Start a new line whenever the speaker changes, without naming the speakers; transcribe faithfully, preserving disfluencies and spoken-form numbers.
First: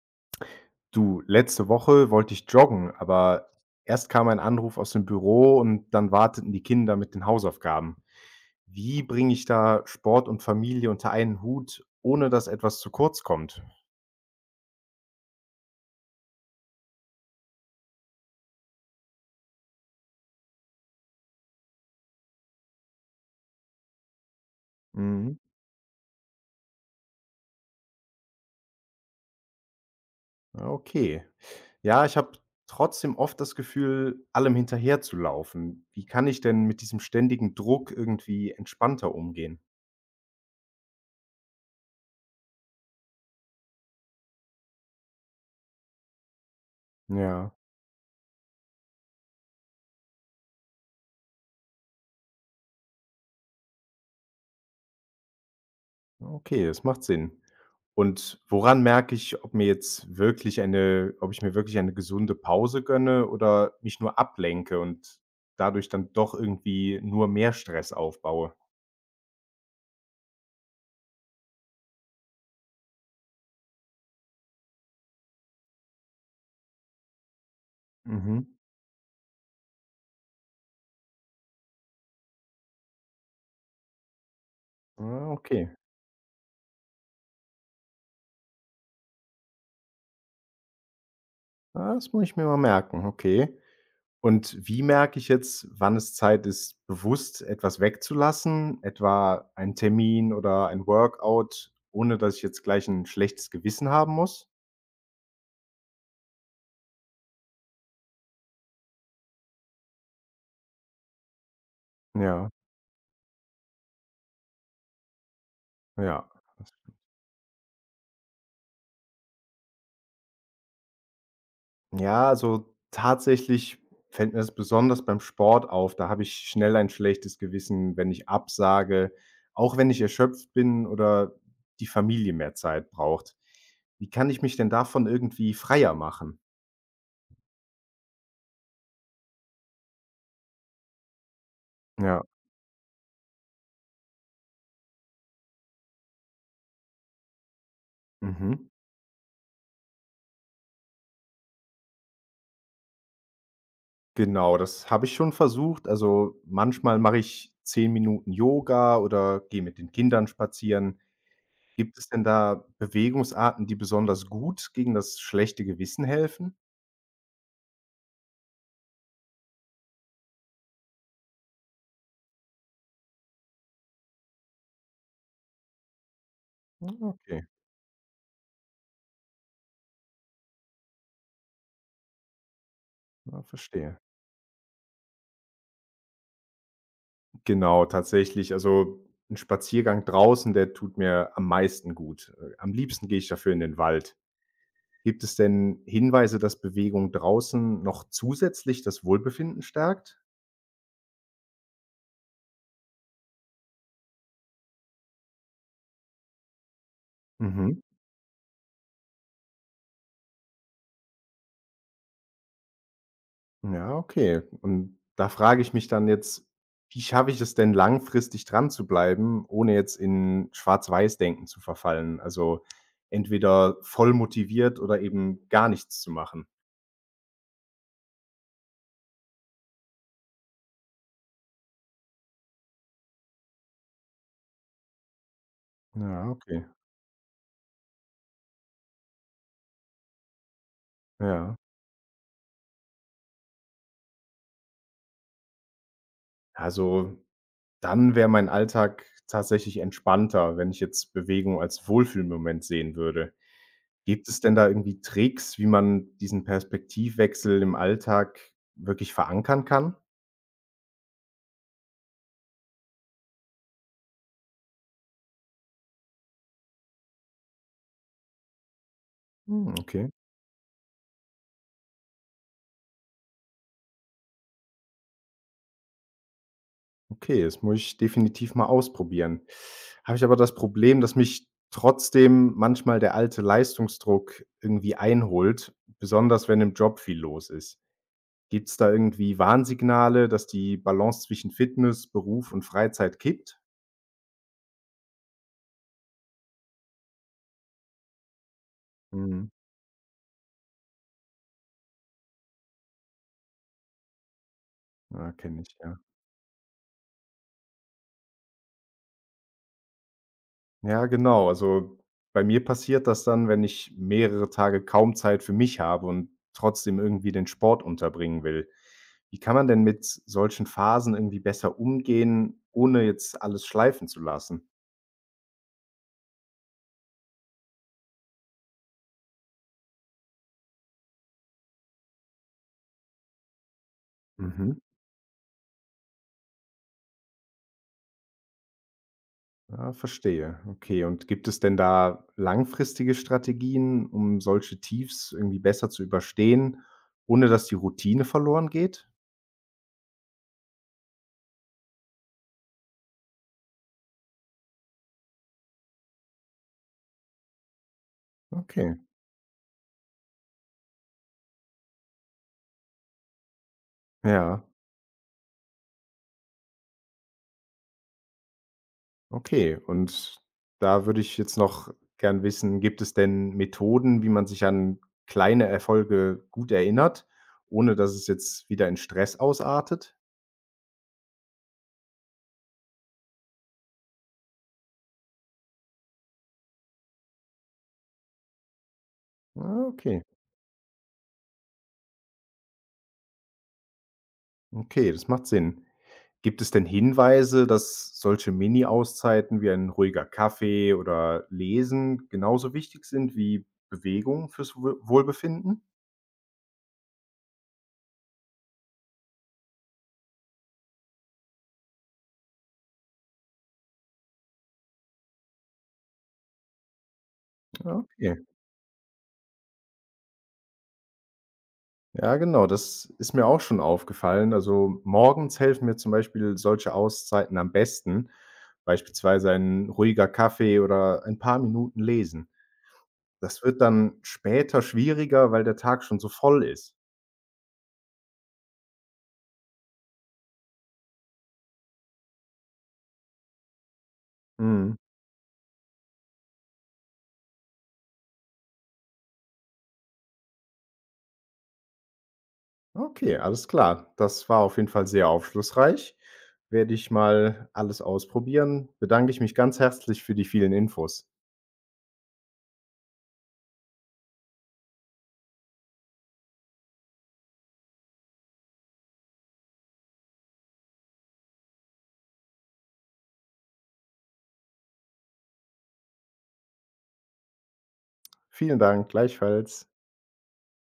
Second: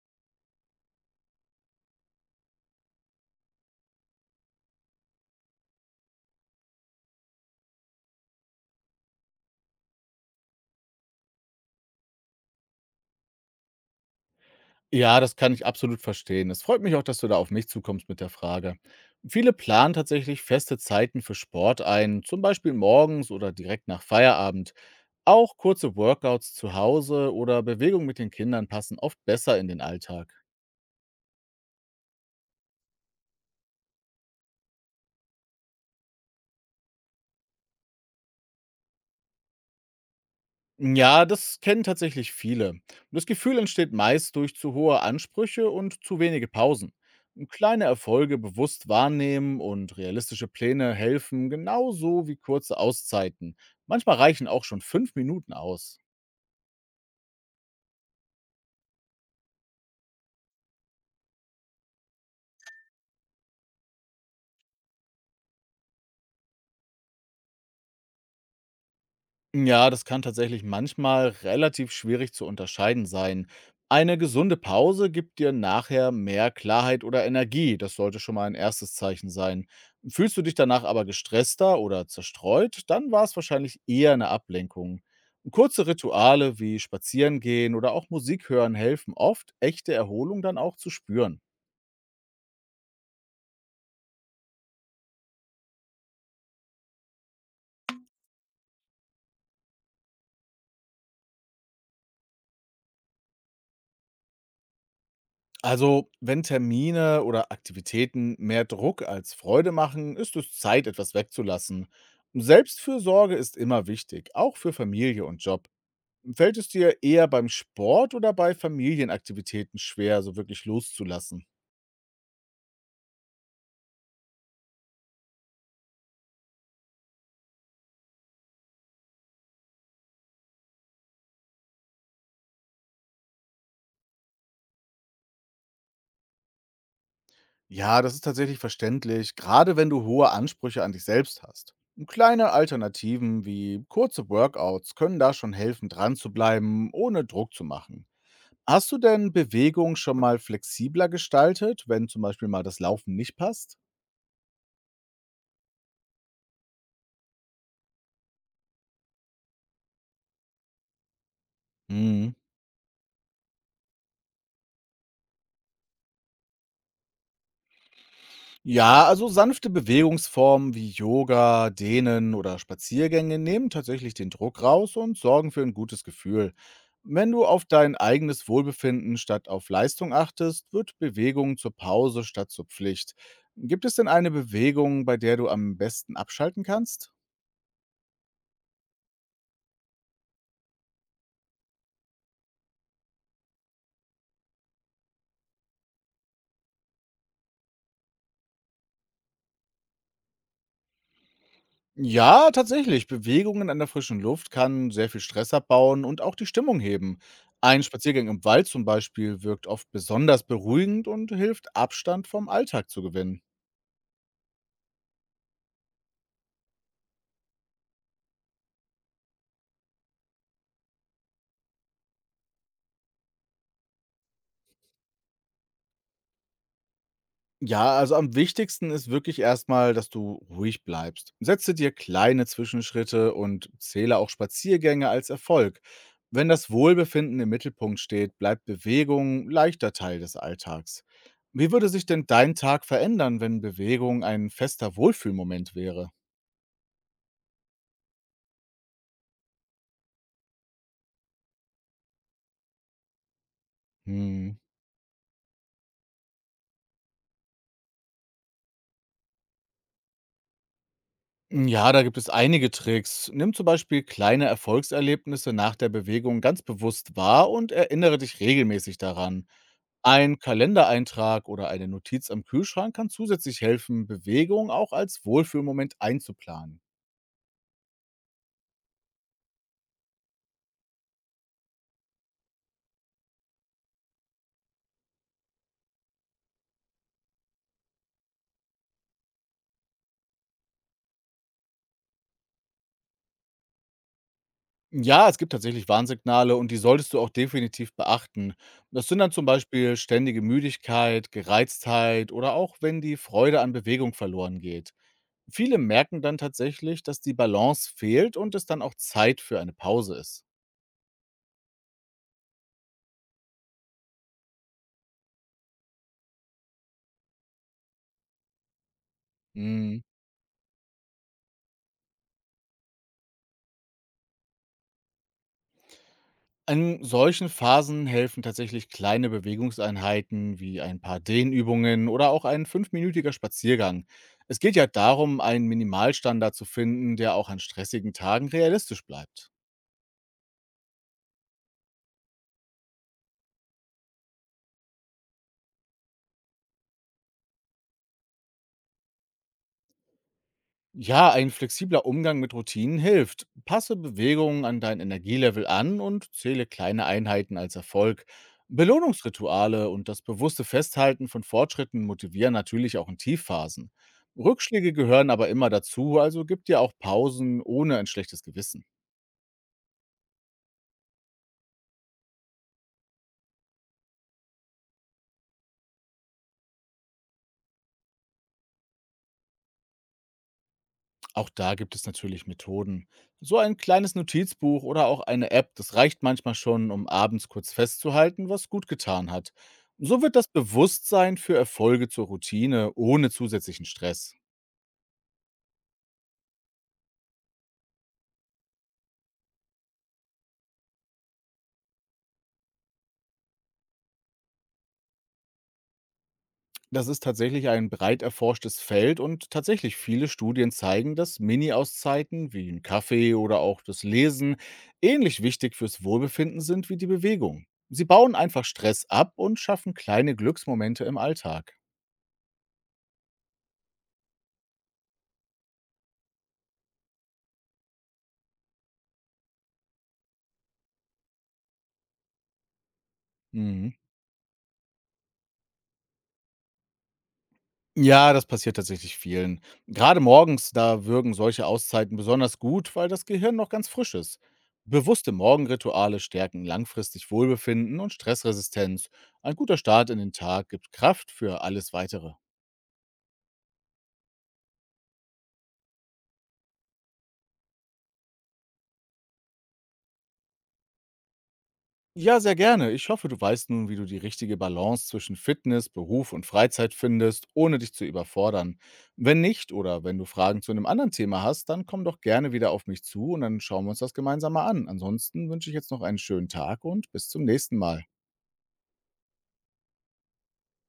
Du, letzte Woche wollte ich joggen, aber erst kam ein Anruf aus dem Büro und dann warteten die Kinder mit den Hausaufgaben. Wie bringe ich da Sport und Familie unter einen Hut, ohne dass etwas zu kurz kommt?
Ja, das kann ich absolut verstehen. Es freut mich auch, dass du da auf mich zukommst mit der Frage. Viele planen tatsächlich feste Zeiten für Sport ein, zum Beispiel morgens oder direkt nach Feierabend.
Mhm.
Auch kurze Workouts zu Hause oder Bewegung mit den Kindern passen oft besser in den Alltag.
Ja, okay. Ja, ich habe trotzdem oft das Gefühl, allem hinterherzulaufen. Wie kann ich denn mit diesem ständigen Druck irgendwie entspannter umgehen?
Ja, das kennen tatsächlich viele. Das Gefühl entsteht meist durch zu hohe Ansprüche und zu wenige Pausen.
Ja.
Kleine Erfolge bewusst wahrnehmen und realistische Pläne helfen, genauso wie kurze Auszeiten. Manchmal reichen auch schon fünf Minuten aus.
Okay, das macht Sinn. Und woran merke ich, ob mir jetzt wirklich eine ob ich mir wirklich eine gesunde Pause gönne oder mich nur ablenke und dadurch dann doch irgendwie nur mehr Stress aufbaue?
Ja, das kann tatsächlich manchmal relativ schwierig zu unterscheiden sein. Eine gesunde Pause gibt dir nachher mehr Klarheit oder Energie. Das sollte schon
Mhm.
mal ein erstes Zeichen sein. Fühlst du dich danach aber gestresster oder zerstreut, dann war es wahrscheinlich eher eine Ablenkung.
Ah, okay.
Kurze Rituale wie Spazierengehen oder auch Musik hören helfen oft, echte Erholung dann auch zu spüren.
Ah, das muss ich mir mal merken, okay. Und wie merke ich jetzt, wann es Zeit ist, bewusst etwas wegzulassen, etwa einen Termin oder ein Workout, ohne dass ich jetzt gleich ein schlechtes Gewissen haben muss?
Also, wenn Termine oder Aktivitäten mehr Druck als Freude machen, ist es Zeit, etwas wegzulassen.
Ja,
Selbstfürsorge ist immer wichtig, auch für Familie und Job.
ja.
Fällt es dir eher beim Sport oder bei Familienaktivitäten schwer, so wirklich loszulassen?
Ja, also tatsächlich fällt mir das besonders beim Sport auf. Da habe ich schnell ein schlechtes Gewissen, wenn ich absage, auch wenn ich erschöpft bin oder die Familie mehr Zeit braucht. Wie kann ich mich denn davon irgendwie freier machen?
Ja, das ist tatsächlich verständlich, gerade wenn du hohe Ansprüche an dich selbst hast.
Ja,
Kleine Alternativen wie kurze Workouts können da schon helfen, dran zu bleiben, ohne Druck zu machen.
mhm.
Hast du denn Bewegung schon mal flexibler gestaltet, wenn zum Beispiel mal das Laufen nicht passt?
Genau, das habe ich schon versucht. Also manchmal mache ich zehn Minuten Yoga oder gehe mit den Kindern spazieren. Gibt es denn
Mhm.
da Bewegungsarten, die besonders gut gegen das schlechte Gewissen helfen?
Ja, also sanfte Bewegungsformen wie Yoga, Dehnen oder Spaziergänge nehmen tatsächlich den Druck raus und sorgen für ein gutes Gefühl.
Ah,
Wenn
okay,
du auf dein eigenes Wohlbefinden statt auf Leistung achtest, wird Bewegung zur Pause statt zur Pflicht.
ja,
Gibt es
verstehe.
denn eine Bewegung, bei der du am besten abschalten kannst?
Genau, tatsächlich. Also ein Spaziergang draußen, der tut mir am meisten gut. Äh, am liebsten gehe ich dafür in den Wald. Gibt es denn Hinweise, dass Bewegung draußen noch zusätzlich das Wohlbefinden stärkt?
Ja, tatsächlich. Bewegungen an der frischen Luft kann sehr viel Stress abbauen und auch die Stimmung heben.
Mhm.
Ein Spaziergang im Wald zum Beispiel wirkt oft besonders beruhigend und hilft, Abstand vom Alltag zu gewinnen.
Ja, okay. Und da frage ich mich dann jetzt, wie schaffe ich es denn langfristig dran zu bleiben, ohne jetzt in Schwarz-Weiß-Denken zu verfallen? Also entweder voll motiviert oder eben gar nichts zu machen.
Ja, also am wichtigsten ist wirklich erstmal, dass du ruhig bleibst. Setze dir kleine Zwischenschritte und zähle auch Spaziergänge als Erfolg.
Ja,
Wenn
okay.
das Wohlbefinden im Mittelpunkt steht, bleibt Bewegung leichter Teil des Alltags.
Ja.
Wie würde sich denn dein Tag verändern, wenn Bewegung ein fester Wohlfühlmoment wäre?
Also dann wäre mein Alltag tatsächlich entspannter, wenn ich jetzt Bewegung als Wohlfühlmoment sehen würde. Gibt es denn
Hm.
da irgendwie Tricks, wie man diesen Perspektivwechsel im Alltag wirklich verankern kann?
Ja, da gibt es einige Tricks. Nimm zum Beispiel kleine Erfolgserlebnisse nach der Bewegung ganz bewusst wahr und erinnere dich regelmäßig daran.
Hm, okay.
Ein Kalendereintrag oder eine Notiz am Kühlschrank kann zusätzlich helfen, Bewegung auch als Wohlfühlmoment einzuplanen.
Okay, das muss ich definitiv mal ausprobieren. Habe ich aber das Problem, dass mich trotzdem manchmal der alte Leistungsdruck irgendwie einholt, besonders wenn im Job viel los ist. Gibt es da irgendwie Warnsignale, dass die Balance zwischen Fitness, Beruf und Freizeit kippt?
Ja, es gibt tatsächlich Warnsignale und die solltest du auch definitiv beachten. Das sind dann zum
Mhm.
Beispiel ständige Müdigkeit, Gereiztheit oder auch wenn die Freude an Bewegung verloren geht.
Ja, kenne ich,
Viele
ja.
merken dann tatsächlich, dass die Balance fehlt und es dann auch Zeit für eine Pause ist.
Ja, genau. Also, bei mir passiert das dann, wenn ich mehrere Tage kaum Zeit für mich habe und trotzdem irgendwie den Sport unterbringen will. Wie kann man denn
Mhm.
mit solchen Phasen irgendwie besser umgehen, ohne jetzt alles schleifen zu lassen?
In solchen Phasen helfen tatsächlich kleine Bewegungseinheiten wie ein paar Dehnübungen oder auch ein fünfminütiger Spaziergang. Es
Mhm.
geht ja darum, einen Minimalstandard zu finden, der auch an stressigen Tagen realistisch bleibt.
Ja, verstehe. Okay. Und gibt es denn da langfristige Strategien, um solche Tiefs irgendwie besser zu überstehen, ohne dass die Routine verloren geht?
Ja, ein flexibler Umgang mit Routinen hilft. Passe Bewegungen an dein Energielevel an und zähle kleine Einheiten als Erfolg.
Okay.
Belohnungsrituale und das bewusste Festhalten von Fortschritten motivieren natürlich auch in Tiefphasen.
Ja.
Rückschläge gehören aber immer dazu, also gib dir auch Pausen ohne ein schlechtes Gewissen.
Okay, und da würde ich jetzt noch gern wissen, gibt es denn Methoden, wie man sich an kleine Erfolge gut erinnert, ohne dass es jetzt wieder in Stress ausartet?
Auch da gibt es natürlich Methoden. So ein kleines Notizbuch oder auch eine App, das reicht manchmal schon, um abends kurz festzuhalten, was gut getan hat.
Ah, okay.
So wird das Bewusstsein für Erfolge zur Routine ohne zusätzlichen Stress.
Okay, das macht Sinn. Gibt es denn Hinweise, dass solche Mini-Auszeiten wie ein ruhiger Kaffee oder Lesen genauso wichtig sind wie Bewegung fürs Wohl- Wohlbefinden?
Das ist tatsächlich ein breit erforschtes Feld und tatsächlich viele Studien zeigen, dass Mini-Auszeiten wie ein Kaffee oder auch das Lesen ähnlich wichtig fürs Wohlbefinden sind wie die Bewegung.
Ja,
Sie
okay.
bauen einfach Stress ab und schaffen kleine Glücksmomente im Alltag.
Ja, genau, das ist mir auch schon aufgefallen. Also, morgens helfen mir zum Beispiel solche Auszeiten am besten, beispielsweise ein ruhiger Kaffee oder ein paar Minuten lesen. Das wird
Mhm.
dann später schwieriger, weil der Tag schon so voll ist.
Ja, das passiert tatsächlich vielen. Gerade morgens, da wirken solche Auszeiten besonders gut, weil das Gehirn noch ganz frisch ist.
Mhm.
Bewusste Morgenrituale stärken langfristig Wohlbefinden und Stressresistenz. Ein guter Start in den Tag gibt Kraft für alles Weitere.
Okay, alles klar. Das war auf jeden Fall sehr aufschlussreich. Werde ich mal alles ausprobieren. Bedanke ich mich ganz herzlich für die vielen Infos.
Ja, sehr gerne. Ich hoffe, du weißt nun, wie du die richtige Balance zwischen Fitness, Beruf und Freizeit findest, ohne dich zu überfordern. Wenn nicht oder wenn du Fragen zu einem anderen Thema hast, dann komm doch gerne wieder auf mich zu und dann schauen wir uns das gemeinsam mal an. Ansonsten wünsche ich jetzt noch einen schönen Tag und bis zum nächsten Mal.
Vielen Dank, gleichfalls.